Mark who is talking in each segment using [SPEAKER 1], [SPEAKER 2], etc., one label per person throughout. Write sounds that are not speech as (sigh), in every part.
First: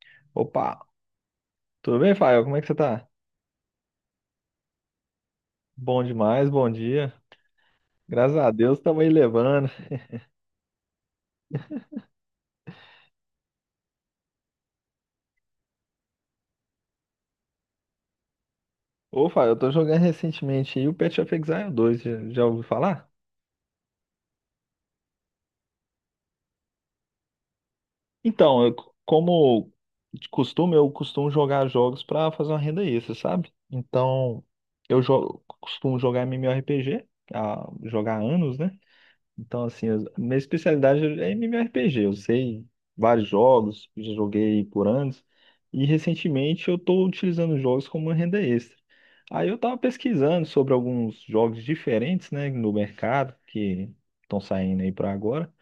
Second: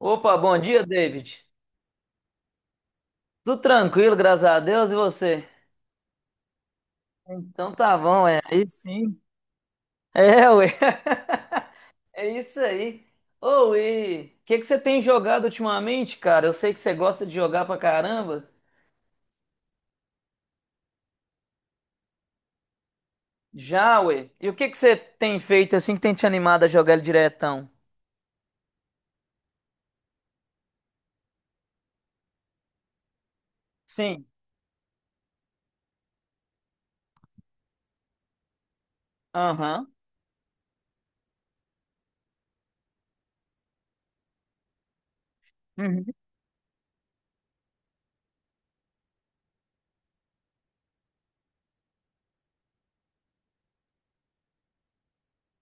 [SPEAKER 1] Opa, bom dia,
[SPEAKER 2] Opa,
[SPEAKER 1] David.
[SPEAKER 2] tudo bem, Fael? Como é que você tá?
[SPEAKER 1] Tudo tranquilo, graças a Deus, e você?
[SPEAKER 2] Bom demais, bom dia.
[SPEAKER 1] Então tá bom,
[SPEAKER 2] Graças
[SPEAKER 1] é.
[SPEAKER 2] a
[SPEAKER 1] Aí
[SPEAKER 2] Deus, estamos aí
[SPEAKER 1] sim.
[SPEAKER 2] levando.
[SPEAKER 1] É, ué. (laughs) É isso aí. Ô, e o que que você tem jogado ultimamente, cara? Eu sei que você gosta de jogar pra caramba.
[SPEAKER 2] Ô, Fael, eu tô jogando recentemente aí o Path of Exile 2, já ouviu falar?
[SPEAKER 1] Já, ué. E o que que você tem feito assim que tem te animado a jogar ele diretão?
[SPEAKER 2] Então, como de costume, eu costumo jogar jogos pra fazer uma renda extra, sabe?
[SPEAKER 1] Sim.
[SPEAKER 2] Então, costumo jogar MMORPG, jogar há anos, né? Então, assim,
[SPEAKER 1] Aham.
[SPEAKER 2] minha especialidade é MMORPG. Eu sei vários jogos, já joguei por anos, e
[SPEAKER 1] Uhum.
[SPEAKER 2] recentemente eu estou utilizando jogos como uma renda extra. Aí eu estava pesquisando sobre alguns jogos diferentes, né, no mercado, que estão saindo aí para agora,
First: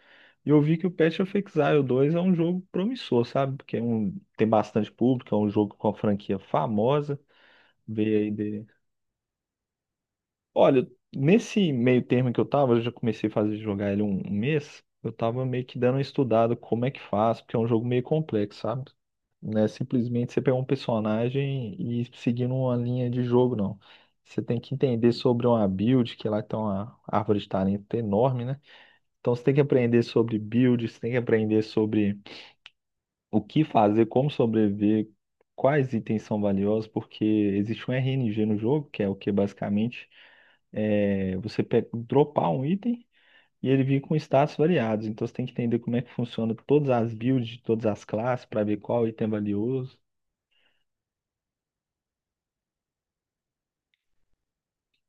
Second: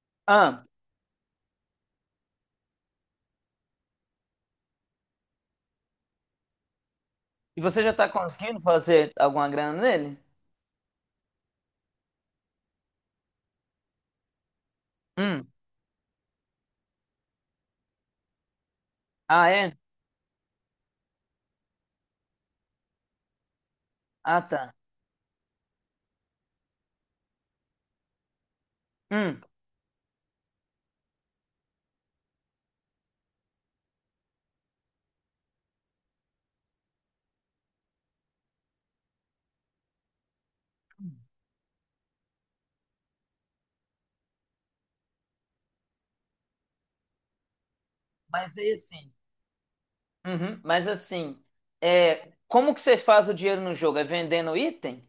[SPEAKER 2] e eu
[SPEAKER 1] Ah,
[SPEAKER 2] vi que o Path of Exile 2 é um jogo promissor, sabe? Porque tem bastante público, é um jogo com a franquia famosa.
[SPEAKER 1] e você já tá
[SPEAKER 2] Veio aí
[SPEAKER 1] conseguindo
[SPEAKER 2] de
[SPEAKER 1] fazer alguma grana nele?
[SPEAKER 2] Olha, nesse meio termo que eu tava, eu já comecei a fazer jogar ele um mês. Eu tava
[SPEAKER 1] Hum.
[SPEAKER 2] meio que dando uma estudada como é que faz, porque é um jogo meio complexo, sabe?
[SPEAKER 1] Ah,
[SPEAKER 2] Não é
[SPEAKER 1] é?
[SPEAKER 2] simplesmente você pegar um personagem e seguir uma linha de jogo, não. Você
[SPEAKER 1] Ah,
[SPEAKER 2] tem
[SPEAKER 1] tá.
[SPEAKER 2] que entender sobre uma build, que lá tem uma árvore de talento enorme, né? Então
[SPEAKER 1] Hum.
[SPEAKER 2] você tem que aprender sobre build, você tem que aprender sobre o que fazer, como sobreviver, quais itens são valiosos, porque existe um RNG no jogo, que é o que basicamente dropar um item e ele vir com status variados. Então você tem que entender como é que funciona todas as builds de todas as classes
[SPEAKER 1] Mas
[SPEAKER 2] para
[SPEAKER 1] aí
[SPEAKER 2] ver qual
[SPEAKER 1] assim.
[SPEAKER 2] item é valioso.
[SPEAKER 1] Uhum, mas assim, é, como que você faz o dinheiro no jogo? É vendendo item?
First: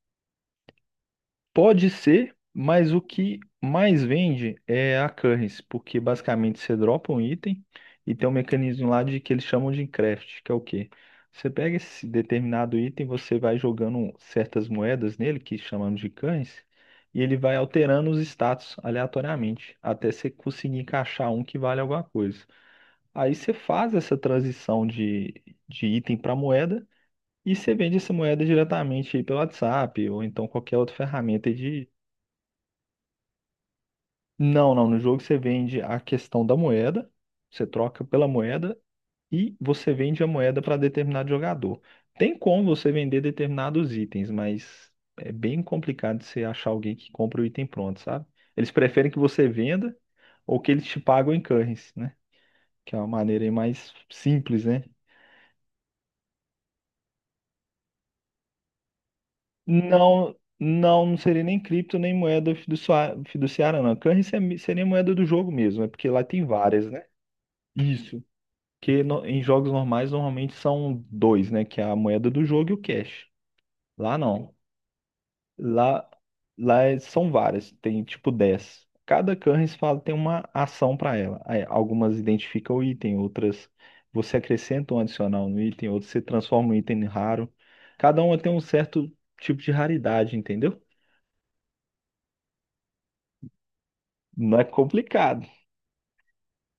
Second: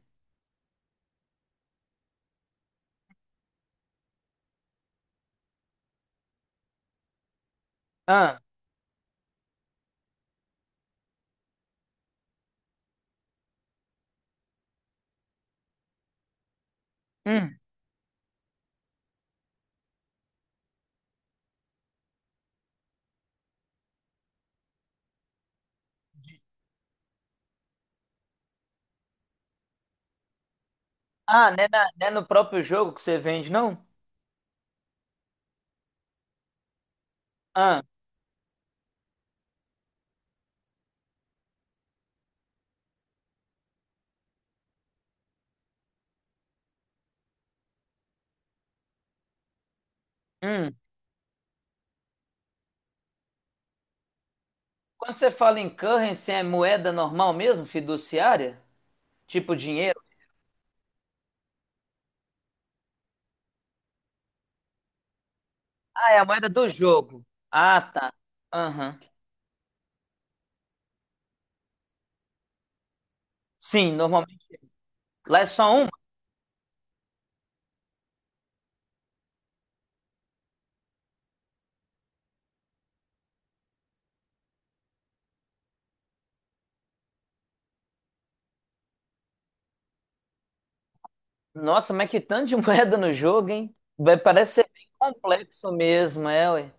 [SPEAKER 2] Pode ser, mas o que mais vende é a currency, porque basicamente você dropa um item e tem um
[SPEAKER 1] Ah,
[SPEAKER 2] mecanismo lá de que eles chamam de craft, que é o quê? Você pega esse determinado item, você vai jogando certas moedas nele, que chamamos de currency, e ele vai
[SPEAKER 1] hum.
[SPEAKER 2] alterando os status aleatoriamente, até você conseguir encaixar um que vale alguma coisa. Aí você faz essa transição de item para moeda. E você vende essa moeda diretamente aí pelo WhatsApp ou então qualquer outra ferramenta.
[SPEAKER 1] Ah, não é, não é no próprio jogo que você vende, não?
[SPEAKER 2] Não, não. No jogo você vende a questão da moeda, você
[SPEAKER 1] Ah,
[SPEAKER 2] troca pela moeda e você vende a moeda para determinado jogador. Tem como você vender determinados itens, mas é bem complicado você achar alguém que compra o item pronto, sabe? Eles preferem que você venda ou que
[SPEAKER 1] hum.
[SPEAKER 2] eles te pagam em currency, né? Que é uma maneira aí mais simples, né?
[SPEAKER 1] Quando você fala em currency, é moeda normal mesmo, fiduciária? Tipo dinheiro?
[SPEAKER 2] Não, não, não seria nem cripto, nem moeda fiduciária, não. Currency seria moeda do jogo mesmo, é porque
[SPEAKER 1] Ah, é
[SPEAKER 2] lá
[SPEAKER 1] a
[SPEAKER 2] tem
[SPEAKER 1] moeda do
[SPEAKER 2] várias, né?
[SPEAKER 1] jogo. Ah, tá.
[SPEAKER 2] Isso.
[SPEAKER 1] Aham.
[SPEAKER 2] Que em jogos normais normalmente são dois, né? Que é a moeda do jogo e o cash.
[SPEAKER 1] Sim,
[SPEAKER 2] Lá não.
[SPEAKER 1] normalmente. Lá é só uma.
[SPEAKER 2] Lá, lá são várias, tem tipo 10. Cada currency fala tem uma ação para ela. Aí, algumas identificam o item, outras você acrescenta um adicional no item, outras você transforma um item em raro. Cada uma tem um certo tipo de raridade, entendeu?
[SPEAKER 1] Nossa, mas que tanto de (laughs) moeda no jogo, hein? Parece
[SPEAKER 2] Não é
[SPEAKER 1] ser bem
[SPEAKER 2] complicado.
[SPEAKER 1] complexo mesmo, é, ué.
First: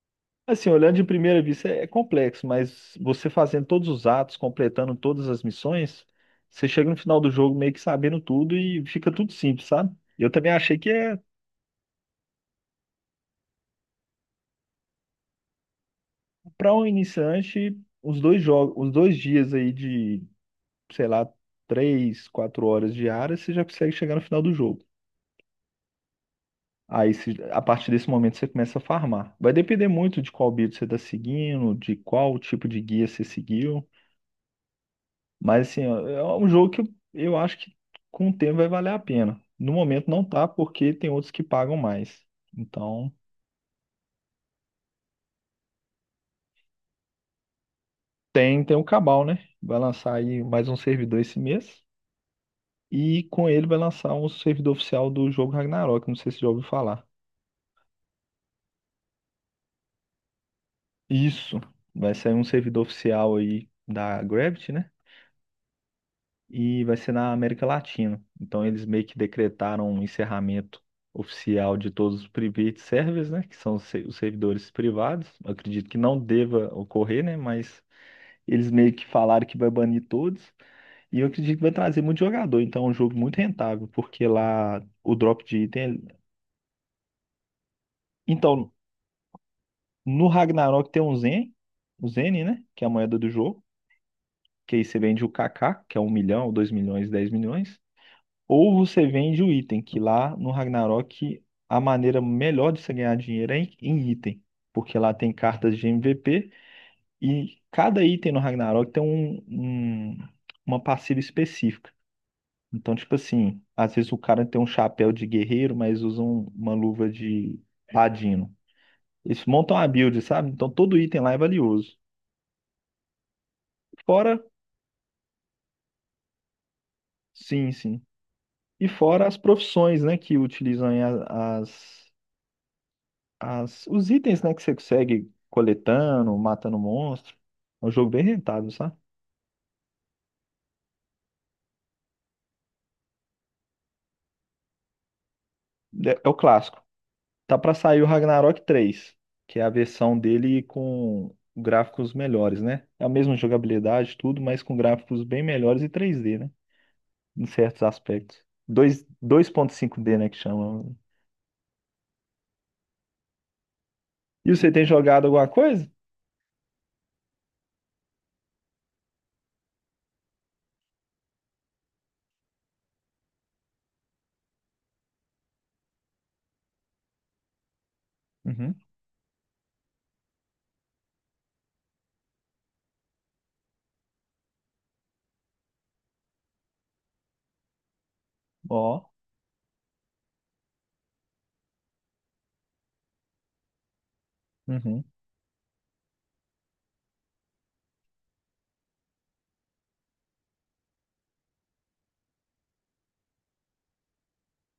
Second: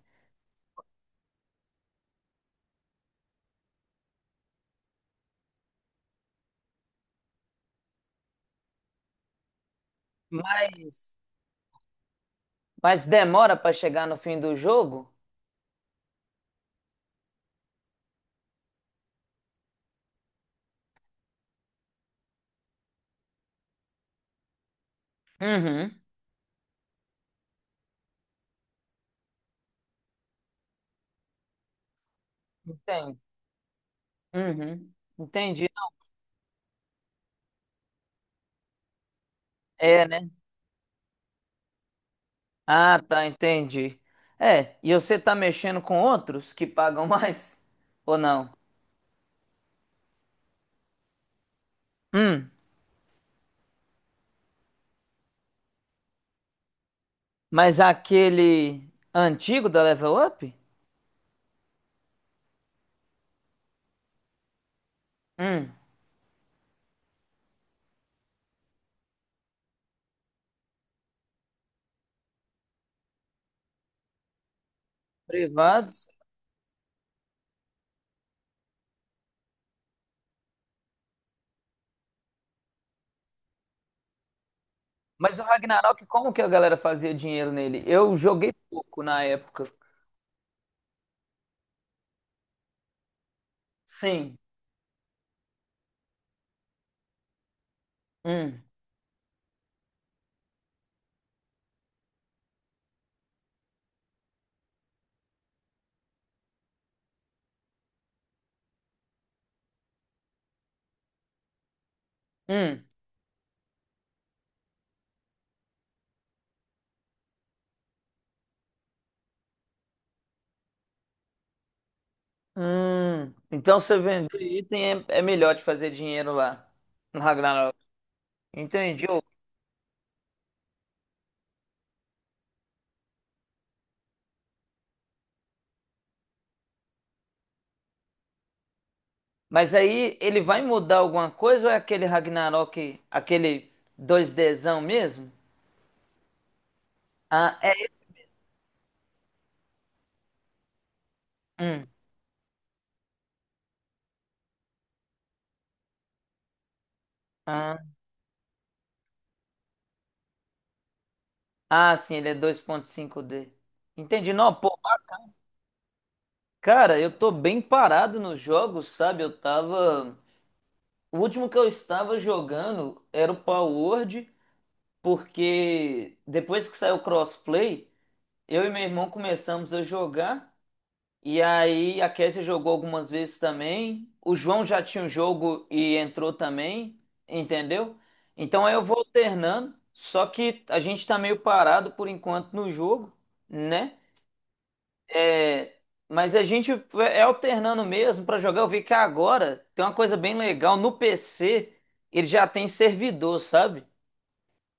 [SPEAKER 2] Assim, olhando de primeira vista é complexo, mas você fazendo todos os atos, completando todas as missões, você chega no final do jogo meio que sabendo tudo e fica tudo simples, sabe? Eu também achei que
[SPEAKER 1] Mas,
[SPEAKER 2] é,
[SPEAKER 1] mas demora para chegar no fim do jogo?
[SPEAKER 2] para um iniciante, os dois jogos, os 2 dias aí de, sei lá, 3, 4 horas diárias, você já consegue chegar no final do jogo.
[SPEAKER 1] Uhum.
[SPEAKER 2] Aí, a partir desse momento, você começa a farmar. Vai depender muito de qual build você está seguindo, de qual tipo de guia
[SPEAKER 1] Entendi.
[SPEAKER 2] você seguiu.
[SPEAKER 1] Uhum. Entendi.
[SPEAKER 2] Mas assim, ó, é um jogo que eu acho que com o tempo vai valer a pena. No
[SPEAKER 1] É,
[SPEAKER 2] momento não
[SPEAKER 1] né?
[SPEAKER 2] tá, porque tem outros que pagam mais.
[SPEAKER 1] Ah,
[SPEAKER 2] Então,
[SPEAKER 1] tá, entendi. É, e você tá mexendo com outros que pagam (laughs) mais? Ou não?
[SPEAKER 2] tem o Cabal, né? Vai lançar aí mais um servidor esse mês.
[SPEAKER 1] Hum.
[SPEAKER 2] E com ele vai lançar um servidor oficial do jogo Ragnarok. Não sei se você já ouviu falar.
[SPEAKER 1] Mas aquele antigo da Level Up?
[SPEAKER 2] Isso. Vai sair um servidor oficial aí da Gravity, né?
[SPEAKER 1] Hum.
[SPEAKER 2] E vai ser na América Latina. Então eles meio que decretaram um encerramento oficial de todos os private servers, né, que são os se- os servidores privados. Eu acredito que
[SPEAKER 1] Privados.
[SPEAKER 2] não deva ocorrer, né, mas eles meio que falaram que vai banir todos e eu acredito que vai trazer muito jogador. Então é um jogo muito rentável, porque lá o
[SPEAKER 1] Mas o
[SPEAKER 2] drop de item,
[SPEAKER 1] Ragnarok,
[SPEAKER 2] é,
[SPEAKER 1] como que a galera fazia dinheiro nele? Eu joguei
[SPEAKER 2] então
[SPEAKER 1] pouco na época.
[SPEAKER 2] no Ragnarok tem um Zen, o Zen, né, que é a moeda do jogo.
[SPEAKER 1] Sim.
[SPEAKER 2] Que aí você vende o KK, que é 1 milhão, 2 milhões, 10 milhões.
[SPEAKER 1] Hum.
[SPEAKER 2] Ou você vende o item, que lá no Ragnarok a maneira melhor de você ganhar dinheiro é em item, porque lá tem cartas de MVP e cada item no Ragnarok tem uma passiva específica.
[SPEAKER 1] Hum.
[SPEAKER 2] Então, tipo assim, às vezes o cara tem um chapéu de guerreiro, mas usa uma luva de ladino. Eles montam a build, sabe? Então todo item lá é valioso.
[SPEAKER 1] Hum. Então você vender
[SPEAKER 2] Fora,
[SPEAKER 1] item é melhor de fazer dinheiro lá no
[SPEAKER 2] sim,
[SPEAKER 1] Ragnarok.
[SPEAKER 2] sim. E
[SPEAKER 1] Entendi.
[SPEAKER 2] fora as profissões, né, que utilizam aí os itens, né, que você consegue coletando, matando monstro. É um jogo bem rentável, sabe?
[SPEAKER 1] Mas aí ele vai mudar alguma coisa ou é aquele Ragnarok, aquele dois dzão mesmo?
[SPEAKER 2] É, é o clássico.
[SPEAKER 1] Ah,
[SPEAKER 2] Tá
[SPEAKER 1] é.
[SPEAKER 2] pra sair o Ragnarok 3, que é a versão dele com
[SPEAKER 1] Hum.
[SPEAKER 2] gráficos melhores, né? É a mesma jogabilidade, tudo, mas com gráficos bem melhores e 3D, né? Em
[SPEAKER 1] Ah,
[SPEAKER 2] certos aspectos. 2.5D, né, que chama.
[SPEAKER 1] ah, sim, ele é dois ponto cinco d. Entendi. Não,
[SPEAKER 2] E você
[SPEAKER 1] pô,
[SPEAKER 2] tem jogado alguma coisa?
[SPEAKER 1] cara, eu tô bem parado nos jogos, sabe? Eu tava. O último que eu estava jogando era o Power Word, porque depois que saiu o crossplay, eu e
[SPEAKER 2] Uhum.
[SPEAKER 1] meu irmão começamos a jogar. E aí a Kézia jogou algumas vezes também. O João já tinha um jogo e entrou também, entendeu? Então aí eu vou
[SPEAKER 2] Ó.
[SPEAKER 1] alternando, só que a gente tá meio parado por enquanto no jogo, né?
[SPEAKER 2] Uhum.
[SPEAKER 1] É, mas a gente é alternando mesmo pra jogar. Eu vi que agora tem uma coisa bem legal no PC, ele já tem servidor, sabe?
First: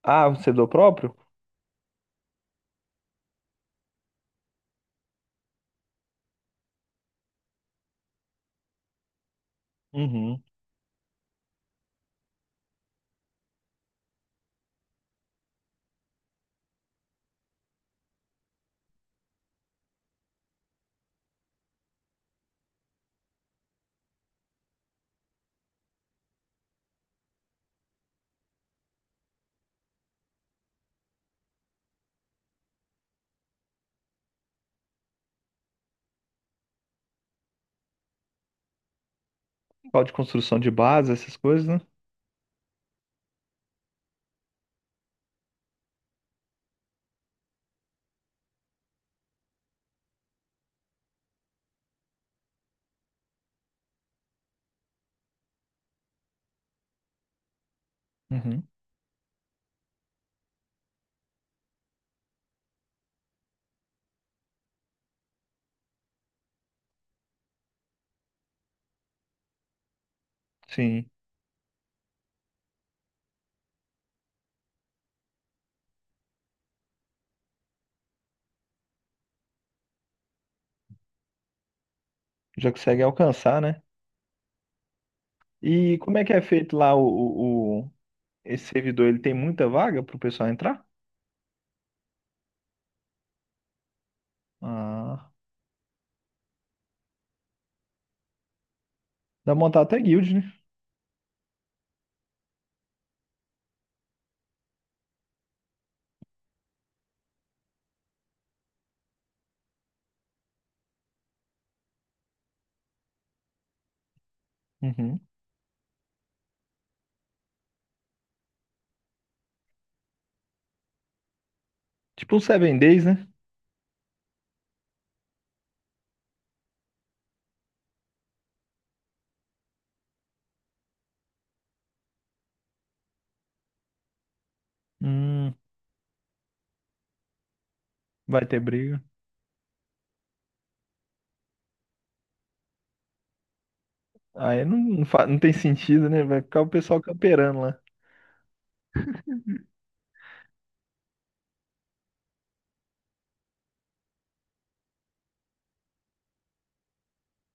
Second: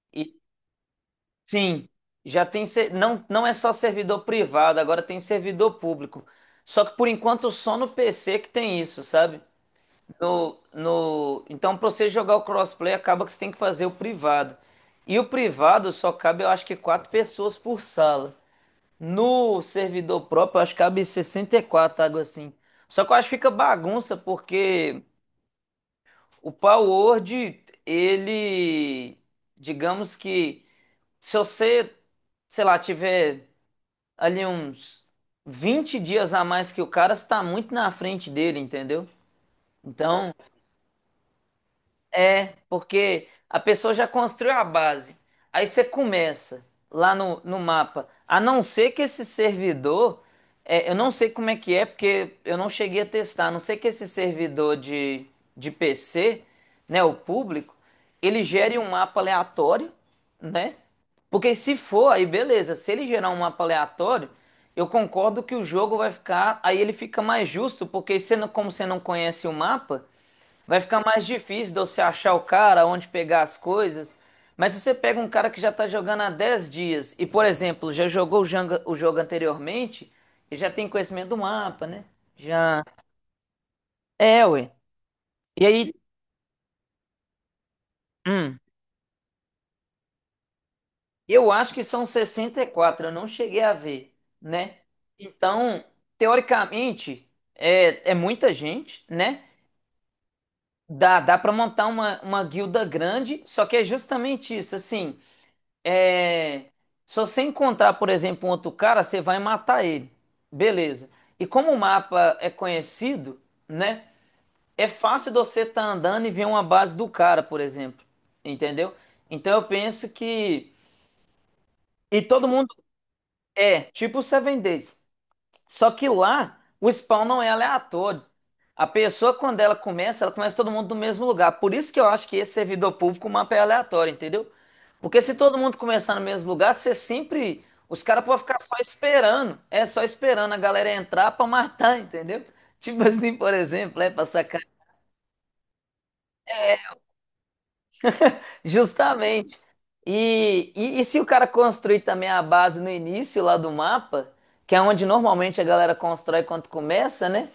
[SPEAKER 2] Ah, você é do próprio?
[SPEAKER 1] Sim, já tem não, não é só servidor privado, agora tem servidor público. Só que por enquanto só no PC que tem isso, sabe?
[SPEAKER 2] Uhum.
[SPEAKER 1] No, no, então para você jogar o crossplay acaba que você tem que fazer o privado. E o privado só cabe, eu acho que 4 pessoas por sala. No servidor próprio, eu acho que cabe 64 algo assim. Só que eu acho que fica bagunça porque o Power Word, ele digamos que se você sei lá, tiver ali uns 20 dias a mais que o cara, você tá muito na frente dele, entendeu?
[SPEAKER 2] Código de
[SPEAKER 1] Então,
[SPEAKER 2] construção de base, essas coisas, né?
[SPEAKER 1] é, porque a pessoa já construiu a base. Aí você começa lá no mapa. A não ser que esse servidor, é, eu não sei como é que é, porque eu não cheguei a testar. A não ser que esse servidor de PC, né, o público, ele
[SPEAKER 2] Uhum.
[SPEAKER 1] gere um mapa aleatório, né? Porque se for, aí beleza. Se ele gerar um mapa aleatório, eu concordo que o jogo vai ficar. Aí ele fica mais justo, porque você como você não conhece o mapa. Vai ficar
[SPEAKER 2] Sim.
[SPEAKER 1] mais difícil de você achar o cara, onde pegar as coisas. Mas se você pega um cara que já está jogando há 10 dias e, por exemplo, já jogou o o jogo anteriormente, ele já tem conhecimento do mapa, né?
[SPEAKER 2] Já
[SPEAKER 1] Já.
[SPEAKER 2] consegue alcançar, né?
[SPEAKER 1] É, ué. E aí,
[SPEAKER 2] E como é que é feito lá
[SPEAKER 1] hum,
[SPEAKER 2] esse servidor? Ele tem muita vaga pro pessoal entrar?
[SPEAKER 1] eu acho que são 64, eu não cheguei a ver, né?
[SPEAKER 2] Ah,
[SPEAKER 1] Então, teoricamente, é, é muita gente, né?
[SPEAKER 2] dá pra montar até guild, né?
[SPEAKER 1] Dá, dá para montar uma guilda grande, só que é justamente isso, assim. É, se você encontrar, por exemplo, um outro cara, você vai matar ele. Beleza. E como o mapa é conhecido, né? É
[SPEAKER 2] Uhum.
[SPEAKER 1] fácil de você estar andando e ver uma base do cara, por exemplo. Entendeu? Então eu penso que. E
[SPEAKER 2] Tipo um
[SPEAKER 1] todo mundo.
[SPEAKER 2] Seven Days, né?
[SPEAKER 1] É, tipo o Seven Days. Só que lá o spawn não é aleatório. A pessoa, quando ela começa todo mundo do mesmo lugar. Por isso que eu acho que esse servidor público, o mapa é aleatório, entendeu? Porque se
[SPEAKER 2] Hum,
[SPEAKER 1] todo mundo começar no mesmo lugar, você sempre. Os caras podem
[SPEAKER 2] vai ter
[SPEAKER 1] ficar só
[SPEAKER 2] briga.
[SPEAKER 1] esperando. É só esperando a galera entrar pra matar, (laughs) entendeu? Tipo assim, por exemplo, é pra sacar.
[SPEAKER 2] Aí não, não tem sentido, né? Vai ficar o pessoal camperando lá.
[SPEAKER 1] Justamente. E se o cara construir também a base no início lá do mapa, que é onde normalmente a galera constrói quando começa, né?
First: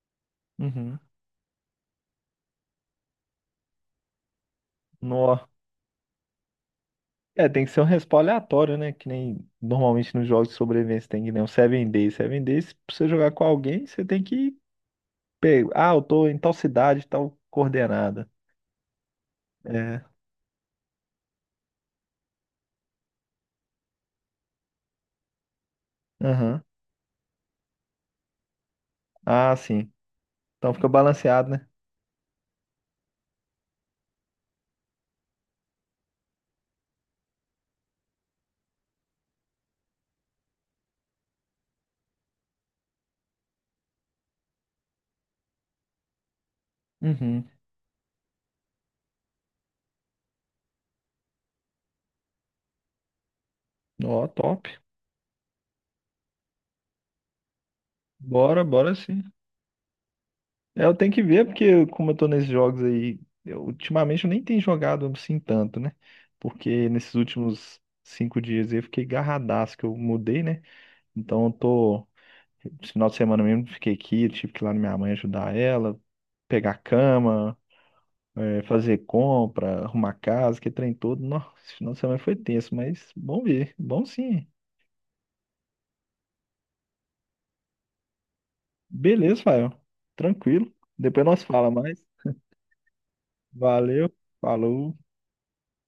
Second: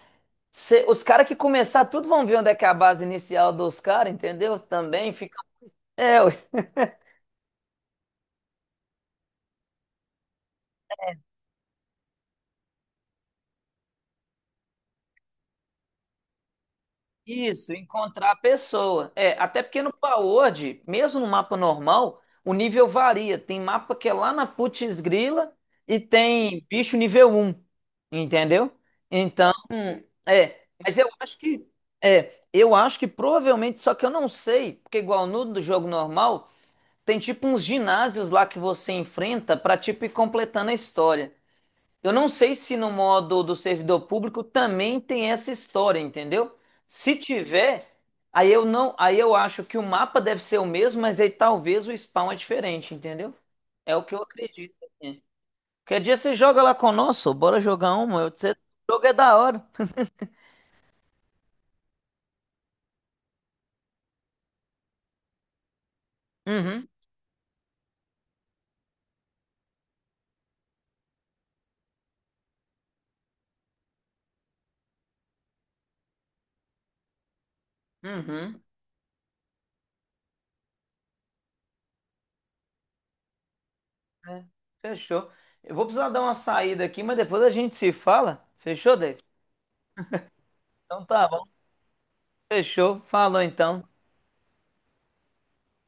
[SPEAKER 2] Uhum.
[SPEAKER 1] Os caras que começar tudo vão ver onde é que é a base inicial dos caras, entendeu? Também fica.
[SPEAKER 2] Nó.
[SPEAKER 1] É, ué.
[SPEAKER 2] É, tem que ser um respawn aleatório, né? Que nem normalmente nos jogos de sobrevivência, tem que nem um Seven Days. Seven Days, pra você jogar com alguém, você tem que pegar. Ah, eu tô em tal cidade, tal
[SPEAKER 1] Isso,
[SPEAKER 2] coordenada.
[SPEAKER 1] encontrar a pessoa. É, até porque no
[SPEAKER 2] É.
[SPEAKER 1] Power, mesmo no mapa normal, o nível varia. Tem mapa que é lá na putz grila e
[SPEAKER 2] Aham.
[SPEAKER 1] tem bicho nível um, entendeu? Então,
[SPEAKER 2] Ah, sim.
[SPEAKER 1] é.
[SPEAKER 2] Então fica
[SPEAKER 1] Mas eu acho
[SPEAKER 2] balanceado,
[SPEAKER 1] que.
[SPEAKER 2] né?
[SPEAKER 1] É, eu acho que provavelmente, só que eu não sei, porque igual no do jogo normal, tem tipo uns ginásios lá que você enfrenta pra tipo ir completando a história. Eu não sei se no modo do servidor público também tem essa história, entendeu? Se
[SPEAKER 2] Uhum.
[SPEAKER 1] tiver, aí eu não, aí eu acho que o mapa deve ser o mesmo, mas aí talvez o spawn é diferente, entendeu? É o que
[SPEAKER 2] Ó,
[SPEAKER 1] eu
[SPEAKER 2] top.
[SPEAKER 1] acredito. Assim. Qualquer dia você joga lá conosco, bora jogar uma. Eu, você,
[SPEAKER 2] Bora,
[SPEAKER 1] o
[SPEAKER 2] bora
[SPEAKER 1] jogo é
[SPEAKER 2] sim.
[SPEAKER 1] da hora.
[SPEAKER 2] É, eu tenho que ver, porque como eu tô nesses jogos aí, ultimamente eu nem tenho jogado assim tanto, né?
[SPEAKER 1] Uhum,
[SPEAKER 2] Porque nesses últimos 5 dias aí eu fiquei garradaço que eu mudei, né? Então eu tô. Esse final de semana mesmo eu fiquei aqui, eu tive que ir lá na minha mãe ajudar ela, pegar a cama,
[SPEAKER 1] uhum.
[SPEAKER 2] é, fazer compra, arrumar casa, que trem todo. Nossa, esse final de semana foi tenso, mas bom ver, bom
[SPEAKER 1] É,
[SPEAKER 2] sim.
[SPEAKER 1] fechou. Eu vou precisar dar uma saída aqui, mas depois a gente se fala. Fechou, David?
[SPEAKER 2] Beleza, Fael. Tranquilo.
[SPEAKER 1] Então
[SPEAKER 2] Depois
[SPEAKER 1] tá bom.
[SPEAKER 2] nós fala mais.
[SPEAKER 1] Fechou. Falou então.
[SPEAKER 2] Valeu, falou.